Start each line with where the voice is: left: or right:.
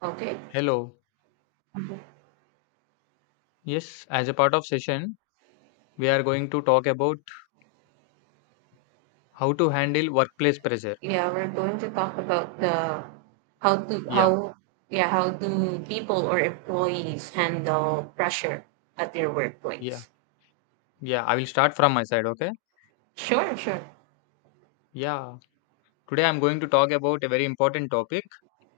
right: Okay.
left: Hello. Yes, as a part of session, we are going to talk about how to handle workplace pressure.
right: Yeah, we're going to talk about the how to
left: Yeah,
right: how yeah, how do people or employees handle pressure at their
left: yeah,
right: workplace?
left: yeah. I will start from my side, okay?
right: Sure, sure.
left: Yeah. Today I'm going to talk about a very important topic,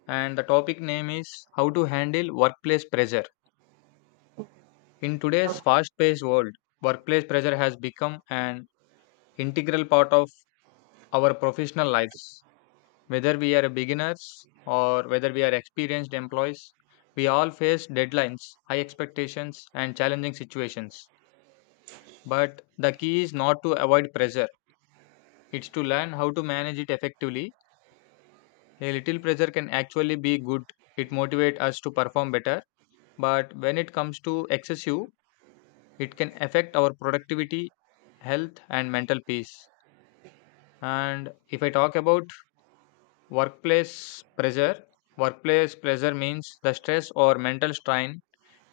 left: and the topic name is how to handle workplace pressure. In today's fast-paced world, workplace pressure has become an integral part of our professional lives. Whether we are beginners or whether we are experienced employees, we all face deadlines, high expectations, and challenging situations. But the key is not to avoid pressure, it's to learn how to manage it effectively. A little pressure can actually be good, it motivates us to perform better. But when it comes to excessive, it can affect our productivity, health, and mental peace. And if I talk about workplace pressure, workplace pressure means the stress or mental strain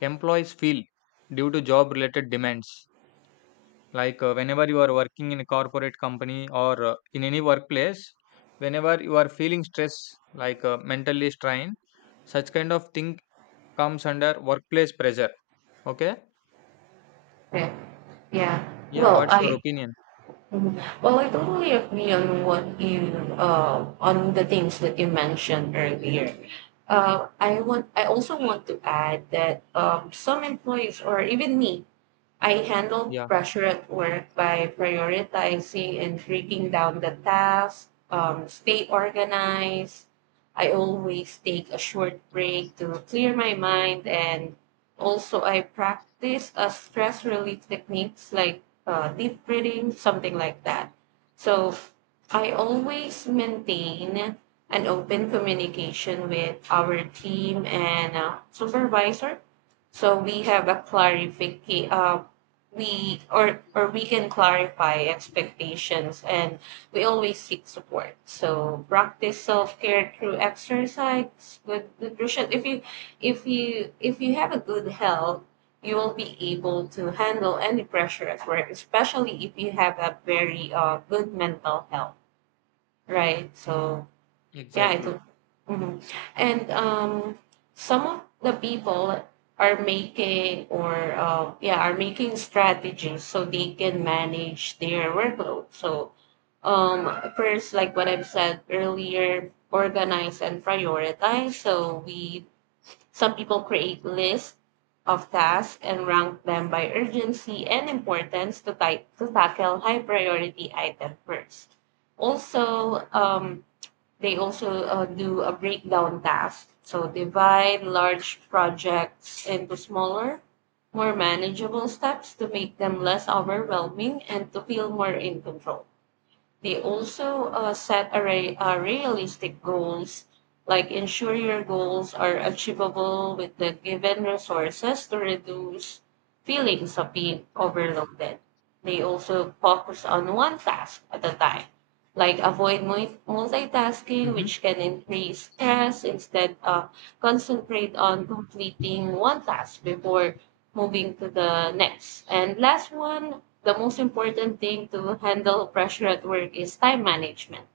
left: employees feel due to job related demands. Like, whenever you are working in a corporate company or in any workplace, whenever you are feeling stress, like mentally strained, such kind of thing comes under workplace pressure. Okay.
right: Okay. Yeah.
left: Yeah.
right: Well,
left: What's
right: I
left: your opinion?
right: mhm. well, I totally agree on what you on the things that you mentioned earlier. I also want to add that some employees or even me, I handle
left: Yeah.
right: pressure at work by prioritizing and breaking down the tasks, stay organized. I always take a short break to clear my mind, and also I practice a stress relief techniques like deep breathing, something like that. So I always maintain an open communication with our team and supervisor, so we have a clarification. We or we can clarify expectations, and we always seek support. So practice self care through exercise, good nutrition. If you have a good health, you will be able to handle any pressure at work, especially if you have a very good mental health, right? So yeah, I
left: Exactly.
right: do. Mhm. And some of the people are making or yeah are making strategies so they can manage their workload. So um, first, like what I've said earlier, organize and prioritize. So we, some people create lists of tasks and rank them by urgency and importance to, type, to tackle high priority item first. Also, they also do a breakdown task. So divide large projects into smaller, more manageable steps to make them less overwhelming and to feel more in control. They also set a realistic goals, like ensure your goals are achievable with the given resources to reduce feelings of being overloaded. They also focus on one task at a time, like avoid multitasking,
left: hmm
right: which can increase stress. Instead, concentrate on completing one task before moving to the next. And last one, the most important thing to handle pressure at work is time management.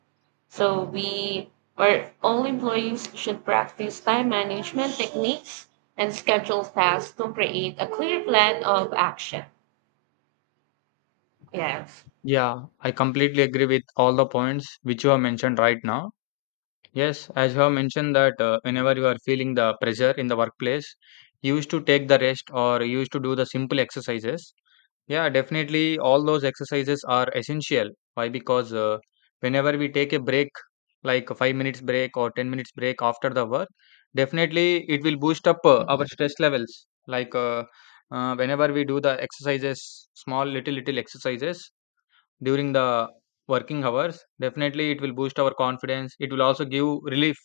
right: So we or all employees should practice time management techniques and schedule tasks to create a clear plan of action. Yes.
left: Yeah. I completely agree with all the points which you have mentioned right now. Yes, as you have mentioned that whenever you are feeling the pressure in the workplace, you used to take the rest or you used to do the simple exercises. Yeah, definitely all those exercises are essential. Why? Because whenever we take a break, like a 5 minutes break or 10 minutes break after the work, definitely it will boost up our stress levels. Like whenever we do the exercises, small little exercises, during the working hours definitely it will boost our confidence, it will also give relief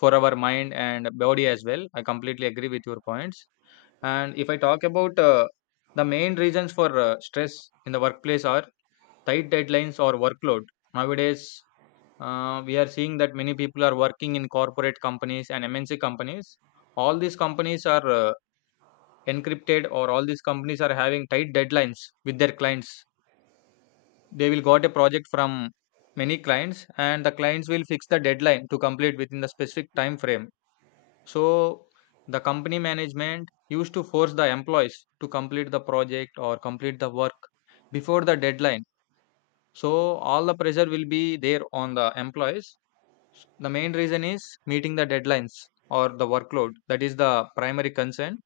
left: for our mind and body as well. I completely agree with your points. And if I talk about the main reasons for stress in the workplace are tight deadlines or workload. Nowadays we are seeing that many people are working in corporate companies and MNC companies. All these companies are encrypted, or all these companies are having tight deadlines with their clients. They will got a project from many clients, and the clients will fix the deadline to complete within the specific time frame. So the company management used to force the employees to complete the project or complete the work before the deadline. So all the pressure will be there on the employees. The main reason is meeting the deadlines or the workload. That is the primary concern.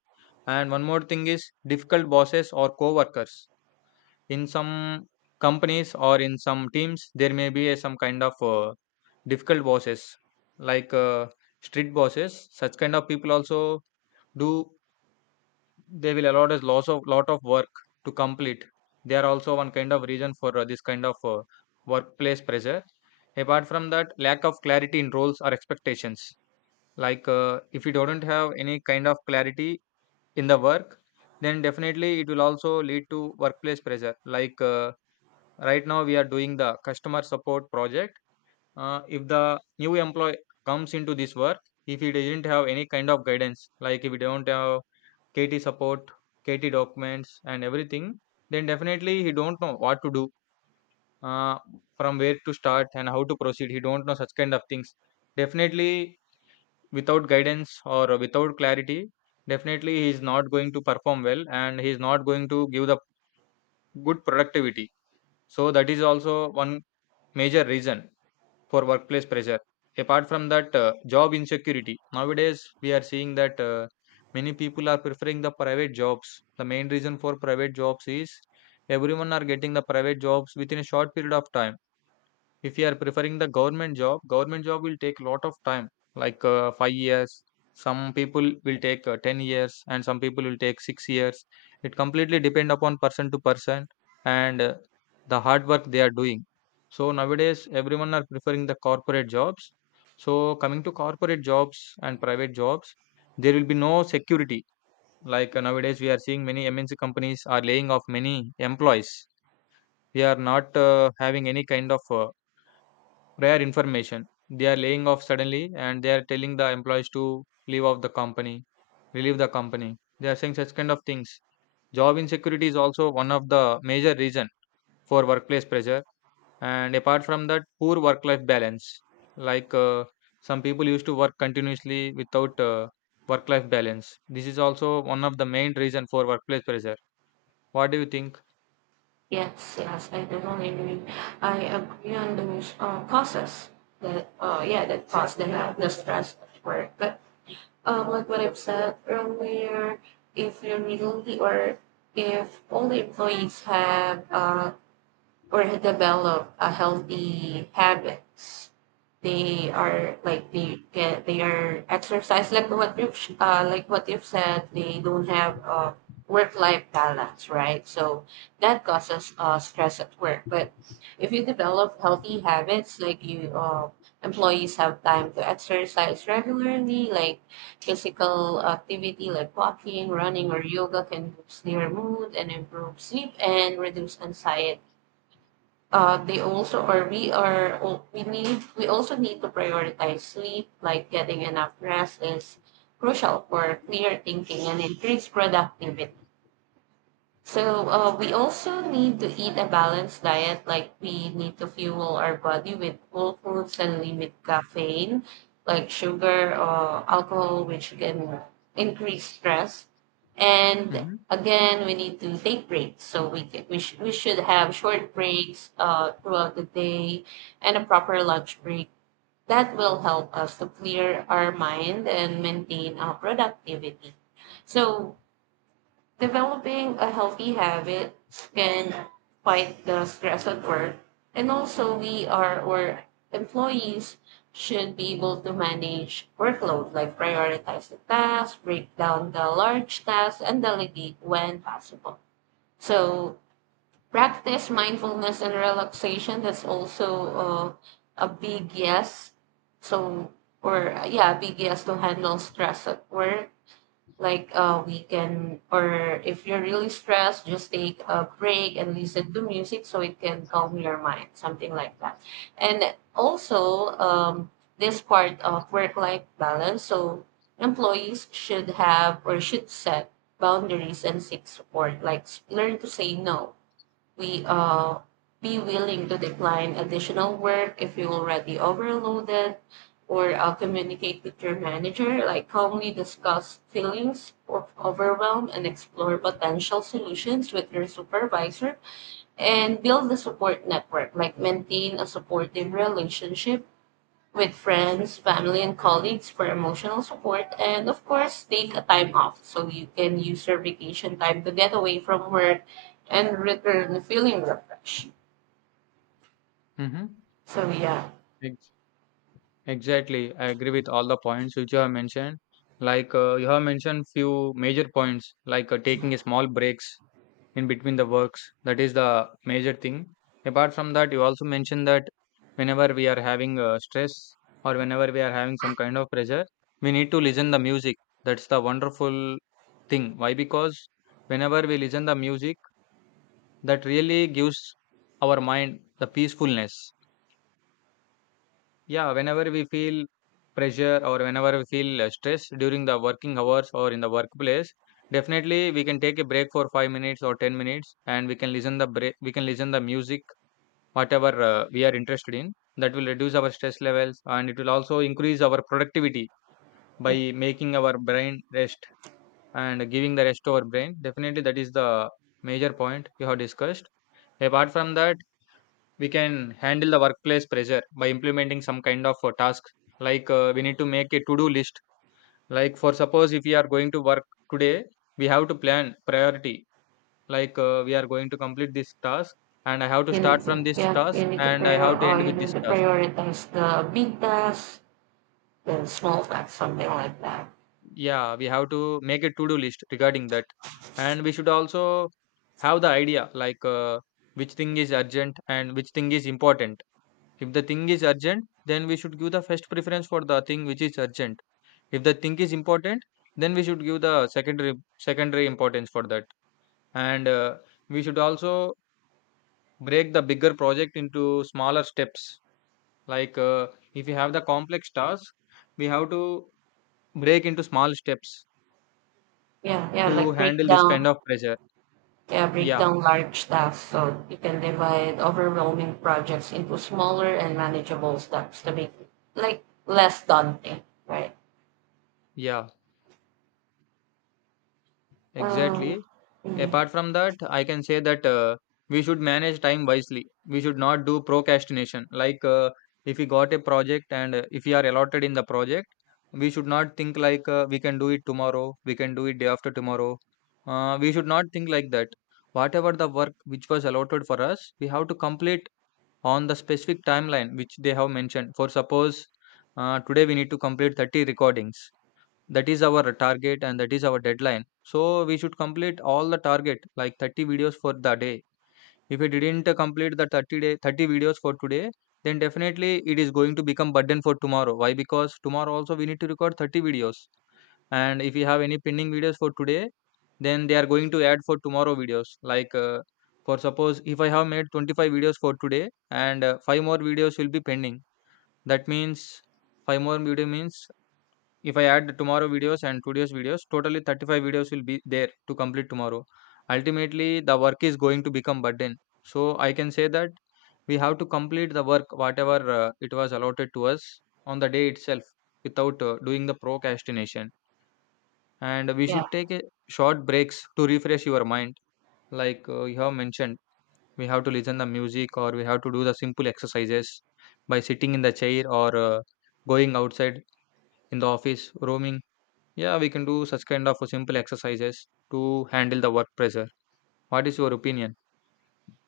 left: And one more thing is difficult bosses or co-workers. In some companies or in some teams, there may be a, some kind of difficult bosses, like strict bosses. Such kind of people also do, they will allot us lot of work to complete. They are also one kind of reason for this kind of workplace pressure. Apart from that, lack of clarity in roles or expectations. Like if you don't have any kind of clarity in the work, then definitely it will also lead to workplace pressure. Like right now we are doing the customer support project. If the new employee comes into this work, if he doesn't have any kind of guidance, like if we don't have KT support, KT documents and everything, then definitely he don't know what to do, uh, from where to start and how to proceed. He don't know such kind of things. Definitely, without guidance or without clarity, definitely he is not going to perform well, and he is not going to give the good productivity. So that is also one major reason for workplace pressure. Apart from that, job insecurity. Nowadays, we are seeing that many people are preferring the private jobs. The main reason for private jobs is everyone are getting the private jobs within a short period of time. If you are preferring the government job will take a lot of time, like 5 years. Some people will take 10 years, and some people will take 6 years. It completely depend upon person to person, and the hard work they are doing. So nowadays, everyone are preferring the corporate jobs. So coming to corporate jobs and private jobs, there will be no security. Like nowadays, we are seeing many MNC companies are laying off many employees. We are not having any kind of rare information. They are laying off suddenly, and they are telling the employees to leave off the company, relieve the company. They are saying such kind of things. Job insecurity is also one of the major reason for workplace pressure. And apart from that, poor work-life balance. Like some people used to work continuously without work-life balance. This is also one of the main reason for workplace pressure. What do you think?
right: Yes, yes, I totally agree. I agree on those causes that, yeah, that cause the health, the stress at work. But like what I've said earlier, if you really or if all the employees have or develop a healthy habits. They are like they are exercise like what you've said. They don't have a work life balance, right? So that causes stress at work. But if you develop healthy habits, like you employees have time to exercise regularly, like physical activity like walking, running, or yoga can boost their mood and improve sleep and reduce anxiety. They also or we are oh, we need we also need to prioritize sleep, like getting enough rest is crucial for clear thinking and increased productivity. So we also need to eat a balanced diet, like we need to fuel our body with whole foods and limit caffeine, like sugar or alcohol, which can increase stress. And
left: Mm-hmm.
right: again, we need to take breaks. So we ca- we, sh- we should have short breaks throughout the day and a proper lunch break. That will help us to clear our mind and maintain our productivity. So developing a healthy habit can fight the stress at work, and also we are or employees should be able to manage workload, like prioritize the tasks, break down the large tasks, and delegate when possible. So practice mindfulness and relaxation. That's also a big yes. So or yeah, big yes to handle stress at work, like we can, or if you're really stressed, just take a break and listen to music so it can calm your mind, something like that. And also this part of work-life balance, so employees should have or should set boundaries and seek support, like learn to say no. We be willing to decline additional work if you're already overloaded, or communicate with your manager, like calmly discuss feelings of overwhelm and explore potential solutions with your supervisor, and build the support network, like maintain a supportive relationship with friends, family, and colleagues for emotional support. And of course, take a time off so you can use your vacation time to get away from work and return feeling refreshed.
left: Mm-hmm.
right: So yeah,
left: Exactly, I agree with all the points which you have mentioned. Like you have mentioned few major points, like taking a small breaks in between the works. That is the major thing. Apart from that, you also mentioned that whenever we are having stress or whenever we are having some kind of pressure, we need to listen the music. That's the wonderful thing. Why? Because whenever we listen the music, that really gives our mind the peacefulness. Yeah, whenever we feel pressure or whenever we feel stress during the working hours or in the workplace, definitely we can take a break for 5 minutes or 10 minutes, and we can we can listen the music whatever we are interested in. That will reduce our stress levels, and it will also increase our productivity by making our brain rest and giving the rest to our brain. Definitely that is the major point you have discussed. Apart from that, we can handle the workplace pressure by implementing some kind of a task. Like we need to make a to do list. Like for suppose, if we are going to work today, we have to plan priority. Like we are going to complete this task, and I have to
right: you
left: start
right: need to
left: from this
right: yeah, you
left: task
right: need to
left: and I
right: prior
left: have to end
right: you
left: with
right: need
left: this
right: to
left: task.
right: prioritize the big tasks, then small tasks, something like that.
left: Yeah, we have to make a to do list regarding that. And we should also have the idea like which thing is urgent and which thing is important. If the thing is urgent, then we should give the first preference for the thing which is urgent. If the thing is important, then we should give the secondary importance for that. And we should also break the bigger project into smaller steps. Like if you have the complex task, we have to break into small steps
right: Yeah, yeah,
left: to
right: like break
left: handle this
right: down,
left: kind of pressure.
right: yeah, break
left: Yeah,
right: down large tasks so you can divide overwhelming projects into smaller and manageable steps to make it, like, less daunting, right?
left: yeah,
right: Um,
left: exactly.
right: mm,
left: Apart from that, I can say that we should manage time wisely. We should not do procrastination. Like if we got a project and if we are allotted in the project, we should not think like we can do it tomorrow, we can do it day after tomorrow. We should not think like that. Whatever the work which was allotted for us, we have to complete on the specific timeline which they have mentioned. For suppose today we need to complete 30 recordings. That is our target and that is our deadline. So we should complete all the target, like 30 videos for the day. If we didn't complete the 30 videos for today, then definitely it is going to become burden for tomorrow. Why? Because tomorrow also we need to record 30 videos, and if you have any pending videos for today, then they are going to add for tomorrow videos. Like for suppose, if I have made 25 videos for today, and 5 more videos will be pending, that means five more video means if I add the tomorrow videos and today's videos, totally 35 videos will be there to complete tomorrow. Ultimately, the work is going to become burden. So I can say that we have to complete the work whatever it was allotted to us on the day itself without doing the procrastination. And we
right: yeah,
left: should take a short breaks to refresh your mind, like you have mentioned, we have to listen the music or we have to do the simple exercises by sitting in the chair or going outside in the office roaming. Yeah, we can do such kind of simple exercises to handle the work pressure. What is your opinion?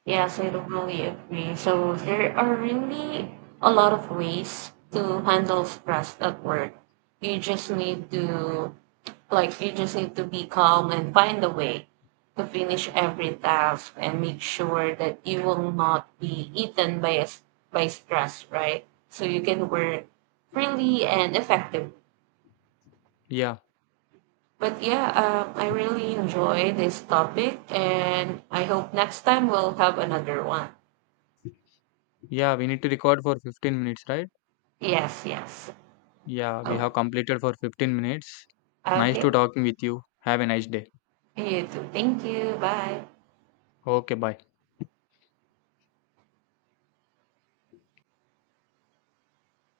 right: yes, I totally agree. So there are really a lot of ways to handle stress at work. You just need to, like, you just need to be calm and find a way to finish every task and make sure that you will not be eaten by by stress, right? So you can work freely and effectively.
left: Yeah,
right: But yeah, I really enjoy this topic, and I hope next time we'll have another one.
left: yeah, we need to record for 15 minutes, right?
right: Yes, yes.
left: Yeah, we
right: Oh,
left: have completed for 15 minutes. Nice
right: okay.
left: to talking with you. Have a nice day.
right: You too. Thank you. Bye.
left: Okay, bye.